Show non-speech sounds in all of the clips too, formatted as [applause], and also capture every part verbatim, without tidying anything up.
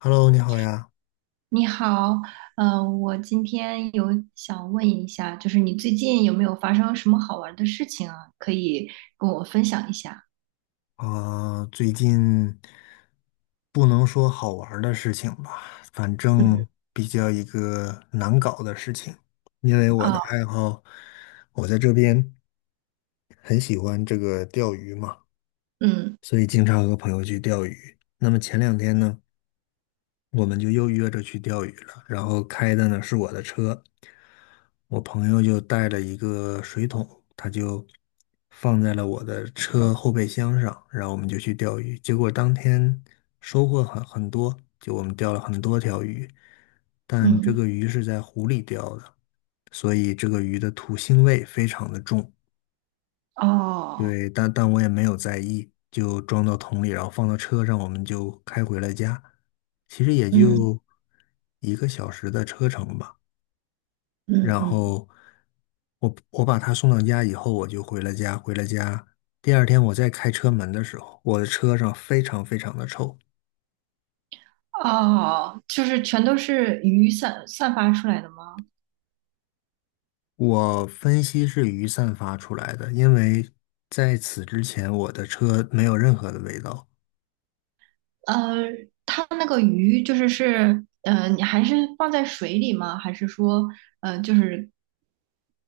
Hello，你好呀。你好，呃，我今天有想问一下，就是你最近有没有发生什么好玩的事情啊？可以跟我分享一下。啊、最近不能说好玩儿的事情吧，反嗯。正比较一个难搞的事情。因为我的哦。爱好，我在这边很喜欢这个钓鱼嘛，嗯所以经常和朋友去钓鱼。那么前两天呢，我们就又约着去钓鱼了。然后开的呢是我的车，我朋友就带了一个水桶，他就放在了我的车后备箱上，然后我们就去钓鱼。结果当天收获很很多，就我们钓了很多条鱼，但这嗯。个鱼是在湖里钓的，所以这个鱼的土腥味非常的重。哦。对，但但我也没有在意，就装到桶里，然后放到车上，我们就开回了家。其实也嗯就一个小时的车程吧。嗯然嗯。后我我把他送到家以后，我就回了家。回了家，第二天我再开车门的时候，我的车上非常非常的臭。哦，就是全都是鱼散散发出来的吗？我分析是鱼散发出来的，因为在此之前我的车没有任何的味道。呃，它那个鱼就是是，呃，你还是放在水里吗？还是说，呃，就是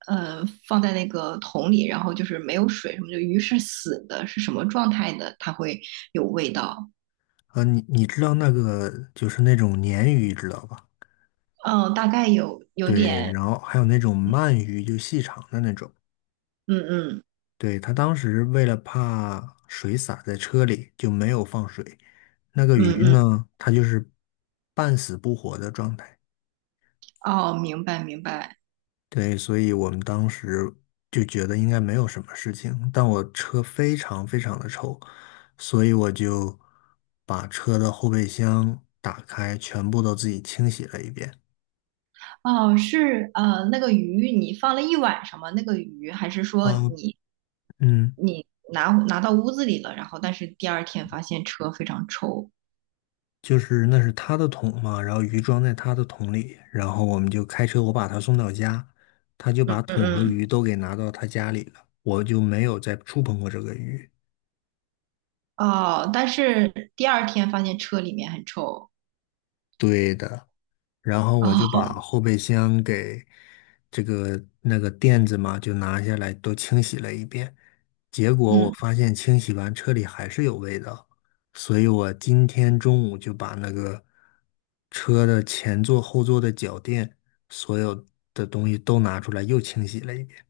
呃放在那个桶里，然后就是没有水什么的，鱼是死的，是什么状态的？它会有味道？呃，你你知道那个就是那种鲶鱼，知道吧？嗯，大概有有对，点。然后还有那种鳗鱼，就细长的那种。嗯嗯对，他当时为了怕水洒在车里，就没有放水。那个嗯鱼嗯，呢，它就是半死不活的状态。哦，明白明白。对，所以我们当时就觉得应该没有什么事情。但我车非常非常的臭，所以我就把车的后备箱打开，全部都自己清洗了一遍。哦，是呃，那个鱼你放了一晚上吗？那个鱼还是说啊，你嗯。你拿拿到屋子里了，然后但是第二天发现车非常臭？就是那是他的桶嘛，然后鱼装在他的桶里，然后我们就开车，我把他送到家，他就把嗯桶和鱼嗯。都给拿到他家里了，我就没有再触碰过这个鱼。嗯哦，但是第二天发现车里面很臭。对的。然后我就把哦。后备箱给这个那个垫子嘛，就拿下来都清洗了一遍。结果我嗯。发现清洗完车里还是有味道，所以我今天中午就把那个车的前座、后座的脚垫，所有的东西都拿出来又清洗了一遍。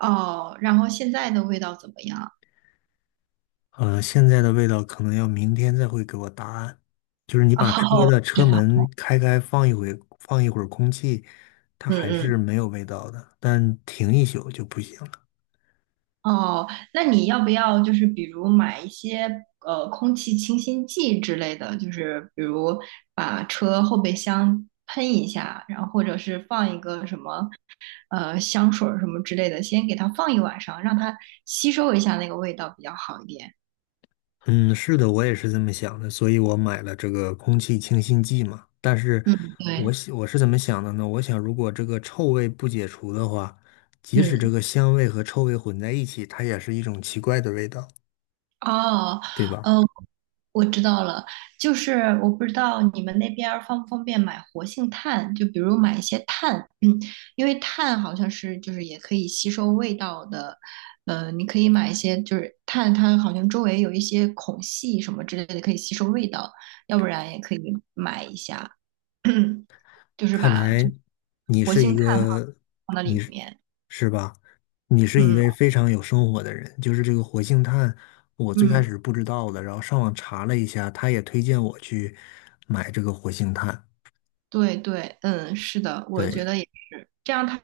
哦，然后现在的味道怎么样？嗯、现在的味道可能要明天再会给我答案。把车哦，的知车道。门开开，放一会，放一会儿空气，它嗯还嗯。是没有味道的，但停一宿就不行了。哦，那你要不要就是比如买一些呃空气清新剂之类的，就是比如把车后备箱喷一下，然后或者是放一个什么呃香水儿什么之类的，先给它放一晚上，让它吸收一下那个味道比较好一点。嗯，是的，我也是这么想的，所以我买了这个空气清新剂嘛。但是嗯，我对。想我是怎么想的呢？我想如果这个臭味不解除的话，即使这嗯。个香味和臭味混在一起，它也是一种奇怪的味道，哦。对吧？嗯，我知道了，就是我不知道你们那边儿方不方便买活性炭，就比如买一些炭。嗯，因为炭好像是就是也可以吸收味道的，呃，你可以买一些就是炭，它好像周围有一些孔隙什么之类的可以吸收味道，要不然也可以买一下。[clears throat] 就是看把就来你活是一性炭个，放到你里是面。是吧？你是一位嗯非常有生活的人。就是这个活性炭，我最开嗯。始不知道的，然后上网查了一下，他也推荐我去买这个活性炭。对对，嗯，是的，我觉对，得也是，这样它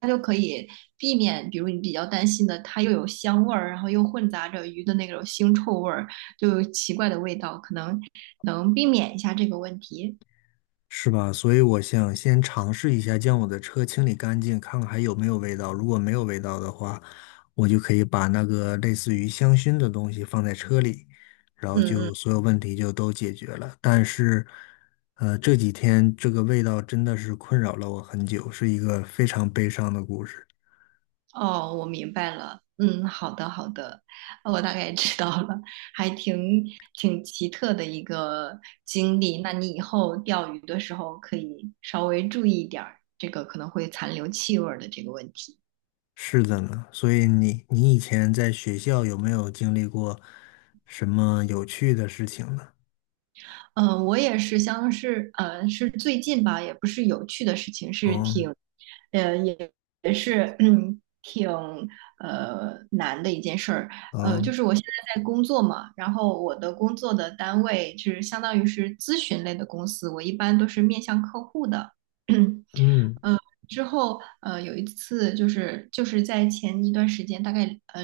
它就可以避免，比如你比较担心的，它又有香味儿，然后又混杂着鱼的那种腥臭味儿，就有奇怪的味道，可能能避免一下这个问题。是吧？所以我想先尝试一下将我的车清理干净，看看还有没有味道。如果没有味道的话，我就可以把那个类似于香薰的东西放在车里，然后嗯就嗯。所有问题就都解决了。但是，呃，这几天这个味道真的是困扰了我很久，是一个非常悲伤的故事。哦，我明白了。嗯，好的好的，我大概知道了，还挺挺奇特的一个经历。那你以后钓鱼的时候可以稍微注意一点儿，这个可能会残留气味儿的这个问题。是的呢，所以你你以前在学校有没有经历过什么有趣的事情呢？嗯，呃我也是，像是呃，是最近吧，也不是有趣的事情，是哦挺，呃，也也是嗯 [clears throat] 挺呃难的一件事儿。呃，就哦，是我现在在工作嘛，然后我的工作的单位就是相当于是咨询类的公司，我一般都是面向客户的。[clears throat] 嗯之后，呃，有一次就是就是在前一段时间，大概呃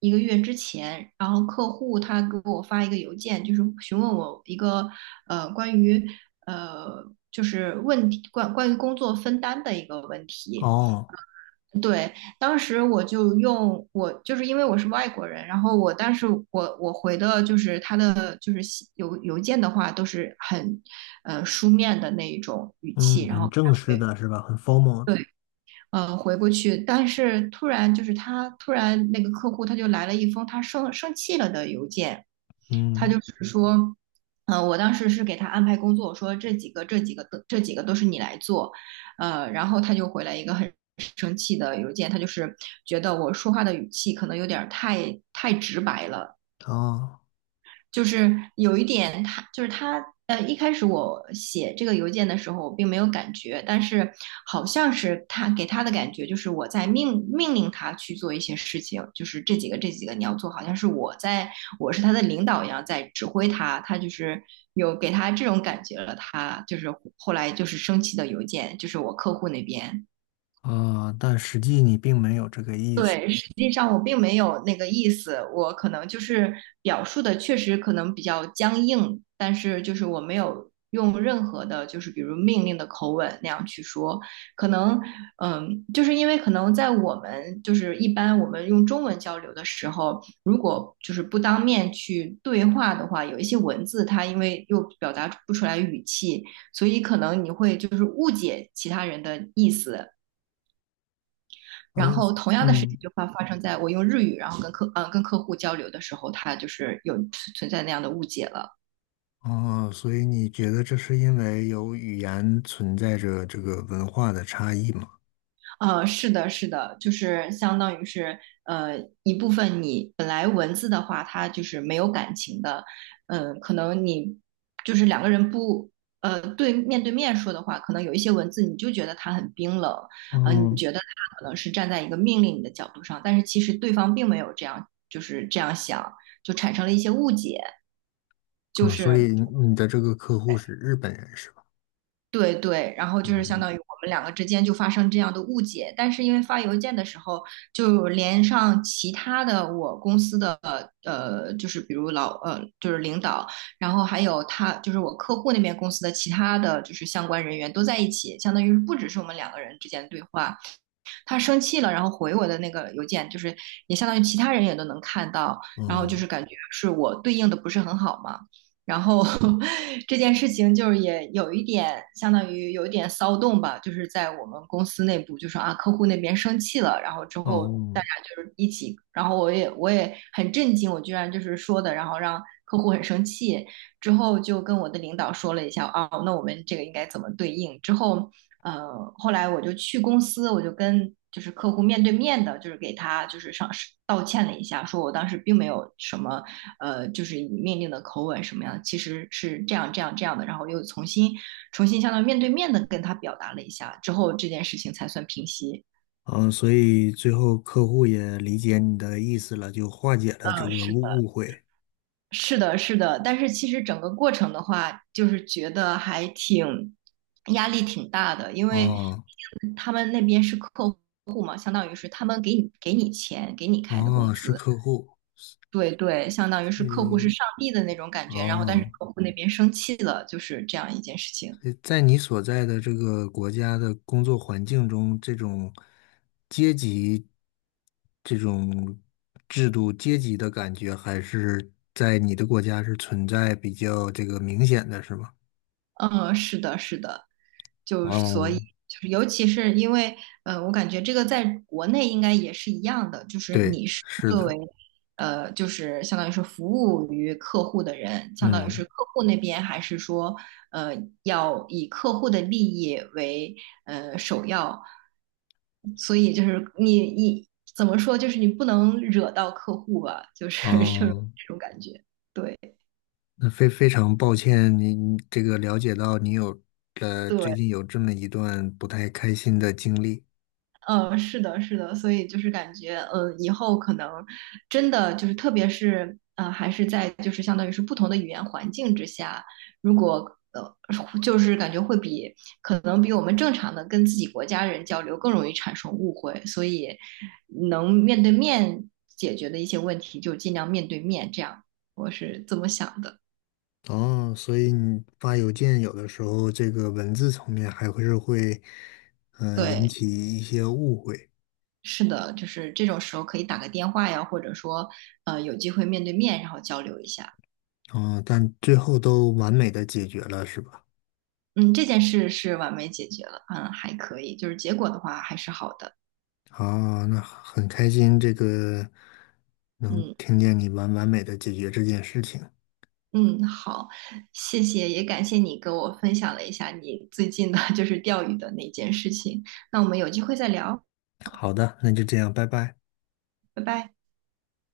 一个月之前，然后客户他给我发一个邮件，就是询问我一个呃关于呃就是问题关关于工作分担的一个问题。哦。对，当时我就用我就是因为我是外国人，然后我但是我我回的就是他的就是信邮邮件的话都是很呃书面的那一种语气，嗯，然后很正式给他回。的是吧？很 formal 的，对。呃，回过去，但是突然就是他突然那个客户他就来了一封他生生气了的邮件，他嗯，就是说，呃，我当时是给他安排工作，我说这几个这几个都这几个都是你来做。呃，然后他就回来一个很生气的邮件，他就是觉得我说话的语气可能有点儿太太直白了，哦，就是有一点他，就是他，呃，一开始我写这个邮件的时候，我并没有感觉，但是好像是他给他的感觉，就是我在命命令他去做一些事情，就是这几个这几个你要做，好像是我在，我是他的领导一样在指挥他，他就是有给他这种感觉了，他就是后来就是生气的邮件，就是我客户那边。哦，但实际你并没有这个意思，实际上我并没有那个意思，我可能就是表述的确实可能比较僵硬，但是就是我没有用任何的，就是比如命令的口吻那样去说，可能嗯，就是因为可能在我们就是一般我们用中文交流的时候，如果就是不当面去对话的话，有一些文字它因为又表达不出来语气，所以可能你会就是误解其他人的意思。然嗯后同样的事情嗯，就发发生在我用日语，然后跟客嗯、呃跟客户交流的时候，他就是有存在那样的误解了。哦，所以你觉得这是因为有语言存在着这个文化的差异吗？呃，是的，是的，就是相当于是呃一部分你本来文字的话，它就是没有感情的，嗯、可能你就是两个人不呃对面对面说的话，可能有一些文字你就觉得它很冰冷，呃，你嗯觉得它可能是站在一个命令你的角度上，但是其实对方并没有这样，就是这样想，就产生了一些误解，就嗯，所是。以你的这个客户是日本人是吧？对对，然后就是相嗯当于我们两个之间就发生这样的误解，但是因为发邮件的时候，就连上其他的我公司的呃，就是比如老呃，就是领导，然后还有他就是我客户那边公司的其他的就是相关人员都在一起，相当于是不只是我们两个人之间的对话，他生气了，然后回我的那个邮件，就是也相当于其他人也都能看到，然后就是嗯感觉是我对应的不是很好嘛。然后 [laughs] 这件事情就是也有一点相当于有一点骚动吧，就是在我们公司内部就说啊，客户那边生气了，然后之后大哦家就是一起，然后我也我也很震惊，我居然就是说的，然后让客户很生气，之后就跟我的领导说了一下啊，那我们这个应该怎么对应？之后呃，后来我就去公司，我就跟就是客户面对面的，就是给他就是上道歉了一下，说我当时并没有什么呃，就是以命令的口吻什么样的，其实是这样这样这样的，然后又重新重新相当于面对面的跟他表达了一下，之后这件事情才算平息。嗯，所以最后客户也理解你的意思了，就化解了这嗯，个误是。误会。是的，是的，但是其实整个过程的话，就是觉得还挺压力挺大的，因为哦他们那边是客户嘛，相当于是他们给你给你钱，给你开的哦，工是资，客户，对对，相当于是客户是嗯上帝的那种感觉，然后但是哦。客户那边生气了，就是这样一件事情。在你所在的这个国家的工作环境中，这种阶级、这种制度、阶级的感觉，还是在你的国家是存在比较这个明显的，是吗？嗯，是的，是的，就所以哦，就是尤其是因为，呃，我感觉这个在国内应该也是一样的，就是对，你是。是的，呃，就是相当于是服务于客户的人，相当于是嗯，客户那边，还是说，呃，要以客户的利益为呃首要？所以就是你你怎么说，就是你不能惹到客户吧，就是 [laughs] 就是哦，这种感觉。对那非非常抱歉，您这个了解到你有呃对，最近有这么一段不太开心的经历。呃，是的，是的，所以就是感觉，呃，以后可能真的就是，特别是呃，还是在就是相当于是不同的语言环境之下，如果呃，就是感觉会比可能比我们正常的跟自己国家人交流更容易产生误会，所以能面对面解决的一些问题，就尽量面对面，这样我是这么想的。哦，所以你发邮件有的时候这个文字层面还会是会，呃，引对，起一些误会，是的，就是这种时候可以打个电话呀，或者说呃，有机会面对面，然后交流一下。嗯，但最后都完美的解决了，是吧？嗯，这件事是完美解决了，嗯，还可以，就是结果的话还是好的，哦，那很开心，这个能嗯听见你完完美的解决这件事情。嗯，好，谢谢，也感谢你给我分享了一下你最近的就是钓鱼的那件事情，那我们有机会再聊，好的，那就这样，拜拜。拜拜。